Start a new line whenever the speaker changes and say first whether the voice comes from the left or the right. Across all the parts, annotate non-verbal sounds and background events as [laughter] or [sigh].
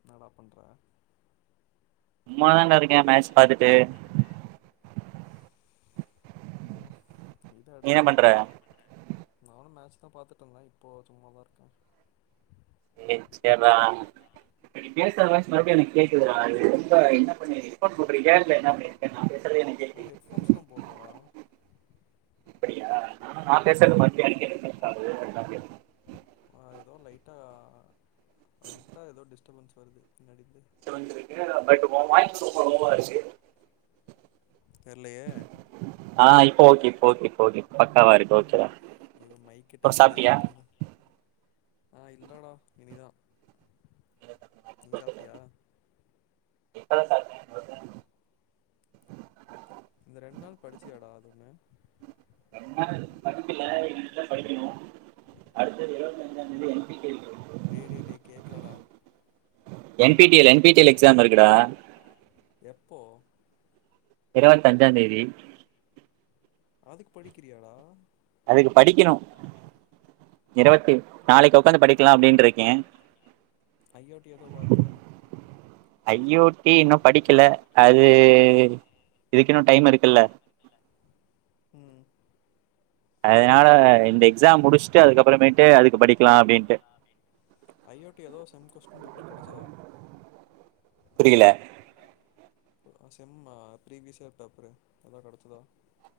left: என்னடா பண்ற.
right: சும்மாதாடா இருக்கே மேட்ச் பாத்துட்டு.
left: ம் இத
right: நீ என்ன பண்ற
left: எடுத்துருவாங்களா. நீ என்ன பண்ற. நானு மேட்சாதா பாத்துட்டு இருந்தே இப்போ சும்மாதா இருக்கே.
right: டேய் சேர்றா நீ பேசுற வாய்ஸ் மறுபடியு எனக்கு கேக்குதுடா இது ரொம்ப என்ன பண்ணி ரெக்கார்ட் போட்றிக்கியா இல்ல என்ன பண்ணிருக்க நா பேஸ்
left: நா ஹெட்ஃபோன்ஸ்லா போட்லடா.
right: அப்படியா ஆ
left: [inaudible] லயிட்டா ஏதோ டிஸ்டர்பன்ஸ் வருது பின்னாடி இருந்து
right: [unintelligible]
left: தெரியலையே
right: ஆஹ் இப்போ ஓகே இப்ப ஓகே பக்காவா இருகே ஓக் சேரிடா
left: இப்ப மைக் கிட்ட வச்சு பேசிட்டு இருந்த. ஆ, இல்லடா இனிதா நீ சாப்ட்டியா
right: [unintelligible]
left: இந்த ரெண்டு நாள் படிச்சியாடா அது
right: என்ன படிக்கல இனிமேல்தா அடுத்தது இருபத்தஜ்ஜா தேதி எம் பி கே
left: டேய்டேய் டே கேக்கலடா
right: N P T L N P T L exam இருக்குடா
left: எப்போ
right: இருவத்தஞ்சாந்தேதி
left: அதுக்கு படிக்கிறியாடா
right: அதுக்கு படிக்கணும் இருபத்தி நாளைக்கு உக்காந்து படிக்கலா அப்டினு இருக்கே.
left: ஐஓடி ஏதோ பார்த்தியா
right: ஐயோ ஏ இன்னும் படிக்கல அது இதுக்கு இன்னும் டைம் இருக்குல்ல
left: உம்
right: அதனால இந்த எக்ஸாம் முடுஸ்ட்டு அதுக்கப்புறமேட்டு அதுக்கு படிக்கலாம் அப்படின்ட்டு
left: ஐஓடி ஏதோ செம் [unintelligible]
right: புரியல
left: செம்மா பீரிவியஸ் பேப்பரு ஏதாவது கடச்சுதா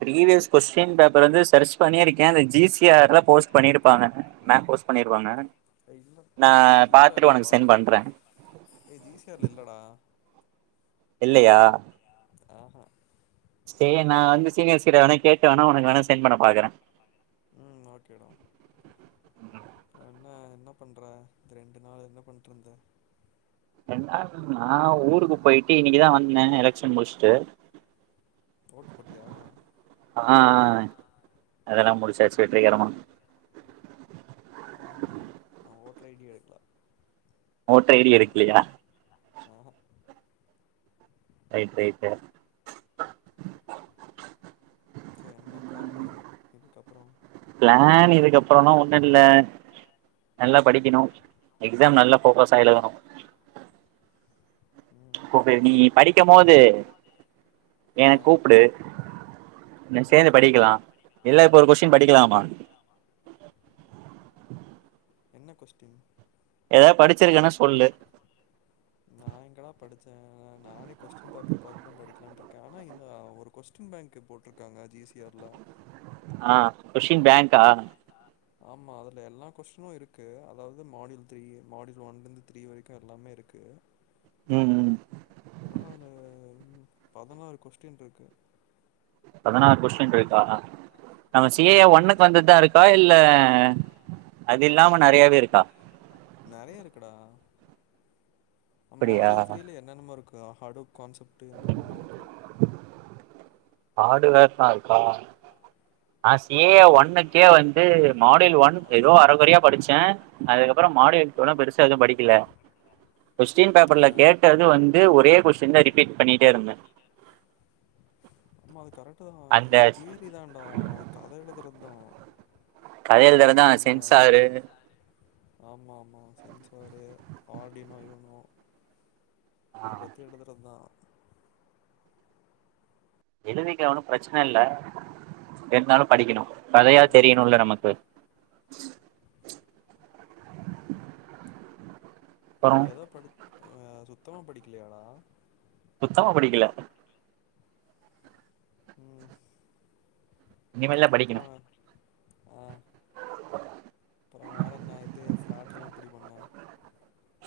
right: பீரிவியஸ் கொஸ்டின் பேர் வந்து சர்ச் பண்ணிருக்கேன் அது ஜி சிஆர் போஸ்ட் பண்ணி மேம் போஸ்ட் பண்ணிருவாங்க
left: இல்ல
right: நான்
left: இல்ல
right: பார்த்துட்டு
left: இல்ல
right: உனக்கு செண்ட்
left: பாத்துட்டே
right: பண்றேன்
left: ஏ ஜி சி ஆர்ல இல்லடா
right: இல்லையா
left: ஆஹா
right: சேரி நா வந்து சீனியர்ஸ்கிட்ட வேணா கேட்டு வேணா உனக்கு வேணா சென்ட் பண்ண பாக்குறே
left: உம் ஓகேடா. என்ன என்ன பண்ற இந்த ரெண்டு நாள் என்ன பண்றது
right: நான் ஊருக்கு போயிட்டு இன்னைக்குதான் வந்தேன் எலெக்க்ஷன் முடிச்சுட்டு
left: ஓட்டு போட்டியா
right: ஆ அதெல்லாம் முடிசாச்சு வெற்றிகரமா
left: ஆ [unintelligible]
right: ஓட்டய்டி எடுக்கலையா
left: ஆஹஹ [inaudible]
right: ரைட் ரைட்டு
left: சரி என்ன பிளானு இதுக்கப்புறோ
right: பிளான் இதுக்கப்புறம்லா ஒண்ணுமில்ல, நல்லா படிக்கணும். எக்ஸாம் நல்ல ஃபோக்கஸா எழுதனு
left: ம்
right: கோ பே நீ படிக்கும் போது என
left: ஆ
right: கூப்டு ந சேந்து
left: ஓகே
right: படிக்கலா இல்ல இப்ப ஒரு கொஸ்ஸின் படிக்கலாமா?
left: என்ன கொஸ்டின்?
right: எதாது படிச்சிருக்கனா சொல்லு
left: நா எங்கடா படிச்சே நானே கொஸ்டின் பேப்பர் பாத்துதா படிக்கலான்ட்ருக்க ஆனா ஏ ஒரு கொஸ்டின் பேங்க்கு போட்ருக்காங்க ஜி சி ஆர்ல
right: ஆஹ் கொஷின் பேங்க்கா?
left: ஆமா அதுல எல்லா கொஸ்ஸினு இருக்கு அதாவது மாடியுல் த்ரீ மாடியுல் ஒன்லெருந்து த்ரீ வரைக்கும் எல்லாமே இருக்கு
right: ம் உம்
left: உம் பதினாறு கொஸ்டின்ருக்கு
right: பதனாறு கொஸ்டின் இருக்கா? நம்ம சி ஏ எ
left: ஆமா
right: ஒன்னுக்கு வந்ததுதா இருக்கா இல்ல அது இல்லாம நறையாவே இருக்கா?
left: நறையா இருக்குடா
right: அப்படியா
left: மாட்யூல் த்ரில என்னென்னமோ இருக்கு. அ ஹாடுப் கான்செப்ட்டு என்னென்னமோ இருக்கு.
right: ஹாட்வேர் தா இருக்கா? ஆஸ் ஏ ஒன்னுக்கே வந்து மாடியுல் ஒன் எதோ அரகொறையா படிச்சே அதுக்கப்பற மாடுயுல் இவ்ள பெருசா இருக்குனு படிக்கில. கொஸ்டின்
left: ஆ
right: பேப்பர்ல கேட்டது வந்து ஒரே கொஷ்டின்தா ரிபீட் பண்ணி இருந்த
left: அ கரண் தா இது தியரிதான்டா கத எழுதுறது தா
right: கதை எழுதுறதா
left: ஆனா அந்த
right: சென்சாரு
left: சென்சாரு ஆமா ஆமா சென்சாரு ஆடினோ யூனோ.
right: ஆ
left: அத பத்தி எலுதுறது தா
right: எழுதிக்க ஒன்னு பிரச்சன இல்ல இருந்தாலு படிக்கணு. கதையாது
left: வேணு அதுக்கு
right: தெரியணுல நமக்கு அப்புறோ
left: நீ ஏதோ படி ஆ சுத்தமா படிக்கலையாடா?
right: சுத்தமா படிக்கல
left: ம்
right: இனிமேயில்ல
left: அப்றோ
right: படிக்கணு
left: ஆ அப்ரோ வேற என்ன இது ஃபிளாட்ல்லா அப்டி பண்ண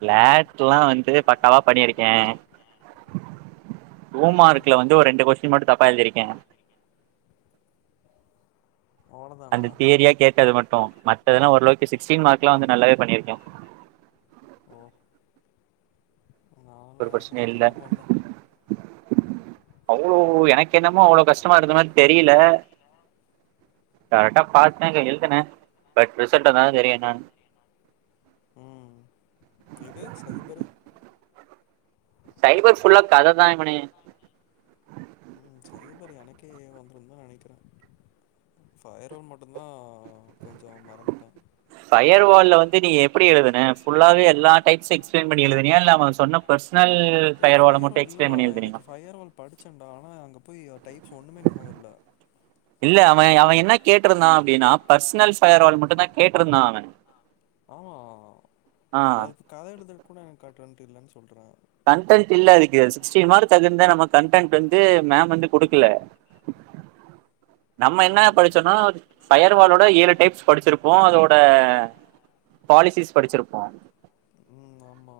right: பிளாட்ல்லாம் வந்து பக்காவா பண்ணியிருக்கேன் டூ
left: ஆ
right: மார்க்ல வந்து ஒரு ரெண்டு கொஸ்டின் மட்டும் தப்பா எழுதிருக்கேன்
left: அவ்ளோதானா
right: அந்த தியரியா கேட்டது மட்டும் மத்ததெல்லா ஓரளவுக்கு சி-சிக்ஸ்டீன் மார்க் க்லாம் வந்து நல்லாவே பண்ணிருக்கேன்
left: ஓ நான்லா
right: ஒரு பிரச்ன
left: ஆவரேஜா
right: இல்ல
left: தா பண்ணே
right: அவ்ளோ எனக் என்னமோ அவ்வளவு கஷ்டமா இருந்த மாதிரி தெரியல கரெக்டா பார்த்தேன் இங்கு எழுதுன பட் ரிசல்ட் வந்தாதா தெரியு என்னனு
left: ம் இது சைபரு
right: சைபர் ஃபுல்லாத் கத தாங்மணி
left: தீ வந்துரு தான் நினைக்கிறேன் ஃபையர் ரோல் மட்டுந்தான்
right: ஃபையர் வால்ல வந்து நீ எப்படி எழுதுன ஃபுல்லாவே எல்லா சைட்ஸ் எக்ஸ்பிளைன் பண்ணி எழுதுனியா இல்ல அவன் சொன்ன பெர்சனல்
left: ஏ
right: ஃபயர்வால
left: ஃபயர்
right: மட்டும்
left: வால்
right: எக்ஸ்பிளைன்
left: இல்லடா
right: பண்ணி எழுதுனியா
left: பொய்யா டைப் சொ ஒண்ணுமே [unintelligible]
right: மா அவன் என்ன கேட்டிருந்தான் அப்படின்னா பர்சனல் ஃபயர்வால் மட்டும் தான் கேட்டிருந்தான் அவன்
left: ஆமா அதுக்கு கதை எழுத்துட்டு கூட எனக்கு காட்டுற திர்லஞ்ஜ்
right: கன்டென்ட் இல்ல அதுக்கு சிக்ஸ்டின் மார்க் அதிருந்த நம்ம கன்டென்ட் வந்து மேம் வந்து கொடுக்கல [inaudible] நம்ம என்ன
left: ம்
right: படிச்சொன்னா ஃபயர்வாலோட ஏழு டைப்ஸ் படிச்சிருப்போம் அதோட பாலிசிஸ் படிச்சிருப்போம்
left: ம் ஆமா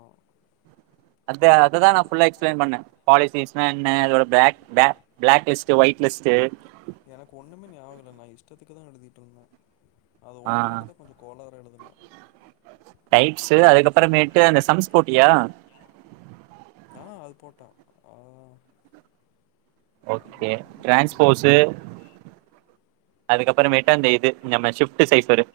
right: அத்த அததான் நான் ஃபுல்லா எக்ஸ்பிளைன் பண்ண பாலிசிஸ்னா என்ன அதோட block [unintelligible] block list white list
left: எனக்கு ஒன்றுமே ஞாபகம் இல்லை நான் இஷ்டத்துக்கு தான் எழுதிட்டு இருந்தேன் அது ஒன்று
right: ஆஹ்
left: மட்டும் தான் கொஞ்சம் கோளாறு எழுதினேன்
right: டைப்ஸ் அதுக்கப்புறமேட்டு அந்த சம்ஸ் போட்டியா
left: ஆ அது போட்டான் ஆ அது
right: ஓகே
left: என்னது
right: டிரான்ஸ்போசு அதுக்கப்புறமேட்டு அந்த இது நம்ம ஷிப்ட் சைஃபரு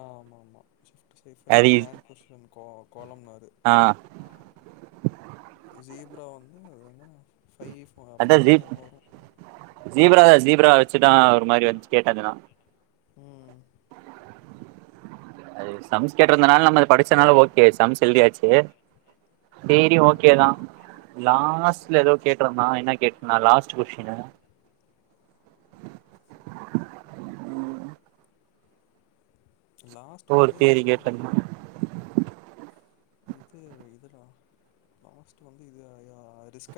left: ஆ ஆமா மா [unintelligible]
right: அது
left: டிரான்சிப்டியன் கோல மாதிரி [inaudible]
right: ஆ
left: [unintelligible] வந்து ஃபை [unintelligible] ஃபை
right: அதான் ஜீப்
left: எங்க வரும்
right: ஜீப்ரா ஜீப்ரா வச்சுதான் ஒரு மாதிரி வந்துச்சு கேட்டேது நா
left: ம்
right: அது சம்ஸ் கேட்ருந்தனால நம்ம அத படிச்சதுனால ஓகே சம்ஸ் எழுதியாச்சு சேரி
left: ஆமாம்
right: ஓகேதான் லாஸ்ட்ல ஏதோ கேக்கணுமா என்ன கேக்கணு நா லாஸ்ட்டு கொஷ்ஷினு ம்
left: லாஸ்ட்டு வந்து
right: தியரி கேட்டிருந்தா
left: என்னது இது இதுரா லாஸ்ட்டு வந்து இது யா ரிஸ்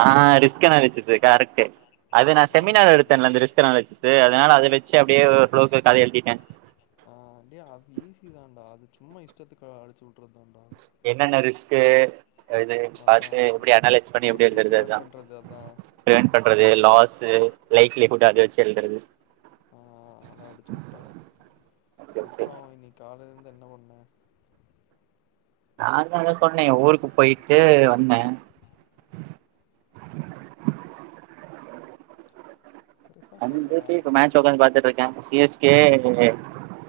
right: ஹான் ரிஸ்க் அனாலிசிஸ் கரெக்ட்டு அது நான்
left: அதா
right: செமினார்
left: நா
right: எடுத்தேன்ல
left: லூசு
right: அந்த ரிஸ்க் அனாலிசிஸ் அதனால அது வெச்சு அப்டியே க்ளோசா கத எழுதிட்டே
left: ஆ டே அது ஈஸி தான்டா அது சும்மா இஷ்டத்துக்கு அடிச்சி உட்றது தா
right: என்னென்ன ரிஸ்க்கு [unintelligible]
left: அதா
right: பாத்து எப்டி அனலைஸ் பண்ணி எப்டி இருக்குறது
left: ப்ரிவென்ட்
right: அதா
left: பண்றது அதா
right: ப்ரிவென்ட் பண்றது லாஸ்சு [unintelligible] குட் ஹபிட்ஸ் கேள்ரது
left: ஹான் அதான் அடிச்சு வுட்டன் அப்பறம் இன்னிக்கி காலையிலந் என்ன பண்ண
right: நான் தான் சொன்னேன் ஊருக்கு போய்ட்டு வந்தேன்
left: பெருசா
right: [unintelligible]
left: சொல்றா
right: மேட்ச் உக்காந்து பார்த்துட்டு இருக்கன் சிஎஸ்கே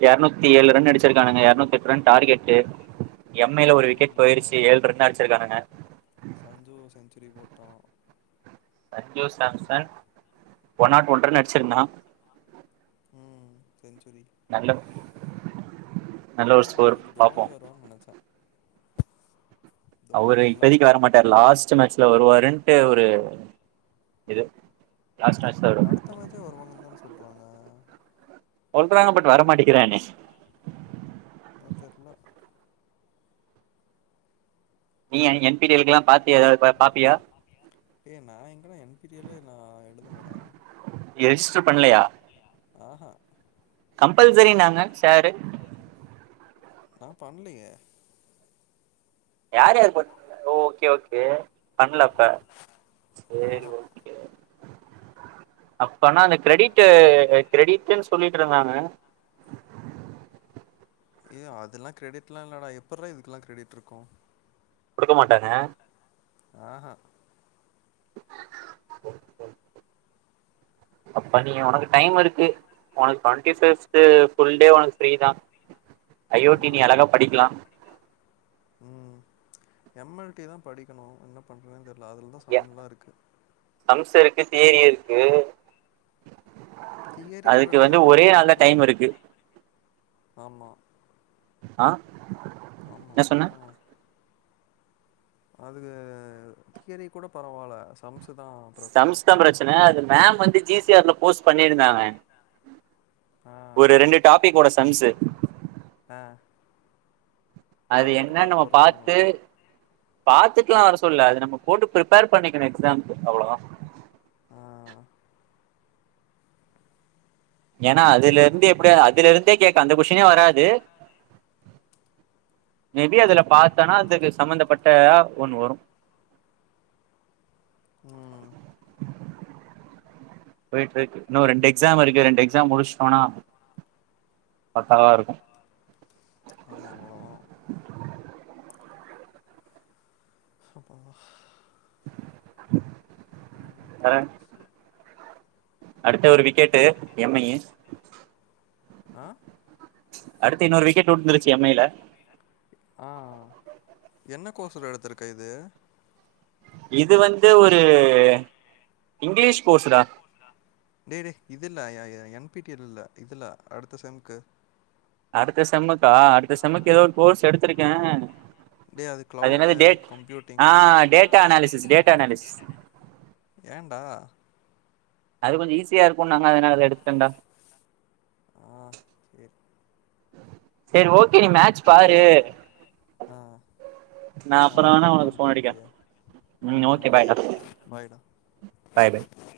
right: எர்நூத்தி ஏழு ரன்னு அடிச்சிருக்கானுங்க எர்நூத்தெட் ரன் டார்கெட்டு எம்மேல ஒரு விக்கெட்
left: ஆமா
right: போயிருச்சி ஏழ் ரன் அடிச்சிருக்கானுங்க
left: ரி போட்டா
right: Sanju Samsung one not one run அடிச்சிர்ந்தா
left: உஹ்ம்ம் செஞ்சுரி
right: நல்ல நல்ல ஒரு
left: ஆனா நா
right: ஸ்கோர்
left: இன்னிக்கு
right: பாப்போ
left: தோனி வருவார்னு நெனச்ச
right: அவுரு
left: வரல
right: இப்பதிக்கு வர மாட்டார் லாஸ்ட் மேட்ச்ல வருவாருன்ட்டு ஒரு இது லாஸ்ட் மேட்ச்ல வருவாரு
left: அடுத்த மேட்ச்சே வருவாங்கன்தான் சொல்றாங்க
right: சொல்றாங்க பட் வரமாட்டிங்கிறானே
left: அதா தெர்ல
right: நீ [unintelligible] பிடியல்கல பாத்தியா எதாவது ப - பாப்பியா
left: டே நா எங்கடா என் பி டி எல் ல நா எழுதலடா
right: எஸ்சு பண்லையா
left: ஆஹா
right: சாரு
left: நா பண்லையே
right: யார் யார் [unintelligible] ஓகே ஓகே பண்லப்ப சேரி
left: ஆஹா
right: ஓகே அப்பனா அந்த கிரெடிட்டு கிரெடிட்ன் சொல்லிட்டிருந்தாங்க
left: ஏய் அதெல்லா கிரெடிட்லா இல்லடா எப்பற்றா இதுக்கெல்லா கிரெடிட் இருக்கு
right: குடுக்க மாட்டாங்க
left: ஹ ஹ
right: அப்ப நீ உனக்கு டைம் இருக்கு உனக்கு டொவெண்ட்டி ஃபிப்த்து ஃபுல் டே உனக்கு ஃபிரீ தா
left: ம்
right: அயோட்டி நீ
left: ஆமா
right: அழகா படிக்கலா
left: ம் எம் எல் டி தா படிக்கணு என்ன பண்றே தெ
right: ய சம்ஸ் இருக்கு தியரி இருக்கு.
left: தியரி கூட
right: அதுக்கு வந்து
left: எழுதிர்லான்டா
right: ஒரே நாள்தா
left: சம்ஸு தா
right: டைம் இருக்கு.
left: ஆமா.
right: ஆ
left: ஆமா
right: என்ன சொன்ன
left: அதா அதுக்கு கீரைய கூட பரவால்ல சம்ஸ்
right: சம்ஸ்தா பிரச்சன அது மேம் வந்து ஜி சி ஆர் ல போஸ்ட் பண்ணிருந்தாங்க
left: ஆ
right: ஒரு ரெண்டு டாபிகோட சன்ஸ்சு
left: ஆ
right: அது
left: மட்டு
right: என்னனு நம்ம
left: பாத்துட்டு வர
right: பாத்து
left: சொன்னாங்களா
right: பாத்துட் ட்டு வர சொல்லல அது நம்ம போட்டு பிரிப்பேர் பண்ணிக்கணு எக்ஸாம்க்கு அவ்ளோதா.
left: ஆஹ
right: ஏன்னா அதுலிருந்து எப்டி அதுல இருந்தே கேக்க அந்த கொஷனே வராது மேபி அதுல பாத்தானா அதுக்கு சம்பந்தப்பட்டதா ஒண்ணு வரு
left: உம்
right: போயிட்டு இருக்கு இன்னு ரெண்டு எக்ஸாம் இருக்கு ரெண்டு எக்ஸாம் முடிச்ட்டோனா பக்காவ இருக்கு.
left: ஆமா அவ்ளோதா. ஹப்பா
right: வே அடுத்த ஒரு விக்கெட்டு எம் ஐயி
left: ஆ
right: அடுத்து இன்னொரு விக்கெட் விழுந்துருச்சு எம் ஐ ல
left: ஆ என்ன கோர்ஸ்டா எடுத்துருக்க இது
right: இது வந்து ஒரு இங்கிலீஷ் கோர்ஸ்டா
left: டே டே இது இல்ல எ-எ-என் பி டி இல்ல இதுல்ல அடுத்த செம்க்கு
right: அடுத்த செம்முக்கா அடுத்த செம்முக்கு ஏதோ ஒரு கோர்ஸ் எடுத்திருக்கே
left: டேய்
right: அது
left: கிளவுட் க
right: என்னது டேட் ஆ
left: computing
right: data analysis data analysis.
left: ஏன்டா
right: அது கொஞ்ச ஈஸியா இருக்குன்னாங்க அதனாலதா எடுத்துட்டண்டா
left: ஆஹ சேரி
right: சரி ஓக்
left: ஓகே டேய் மேட்ச் பாரு ஆ
right: நான்
left: நானு
right: அப்புறம் வேணா
left: கட்
right: உனக்கு
left: பண்றே
right: ஃபோன் அடிக்கிறேன்
left: அப்டியே ம் [unintelligible] ஓகே பாய்டா.
right: Bye bye
left: okay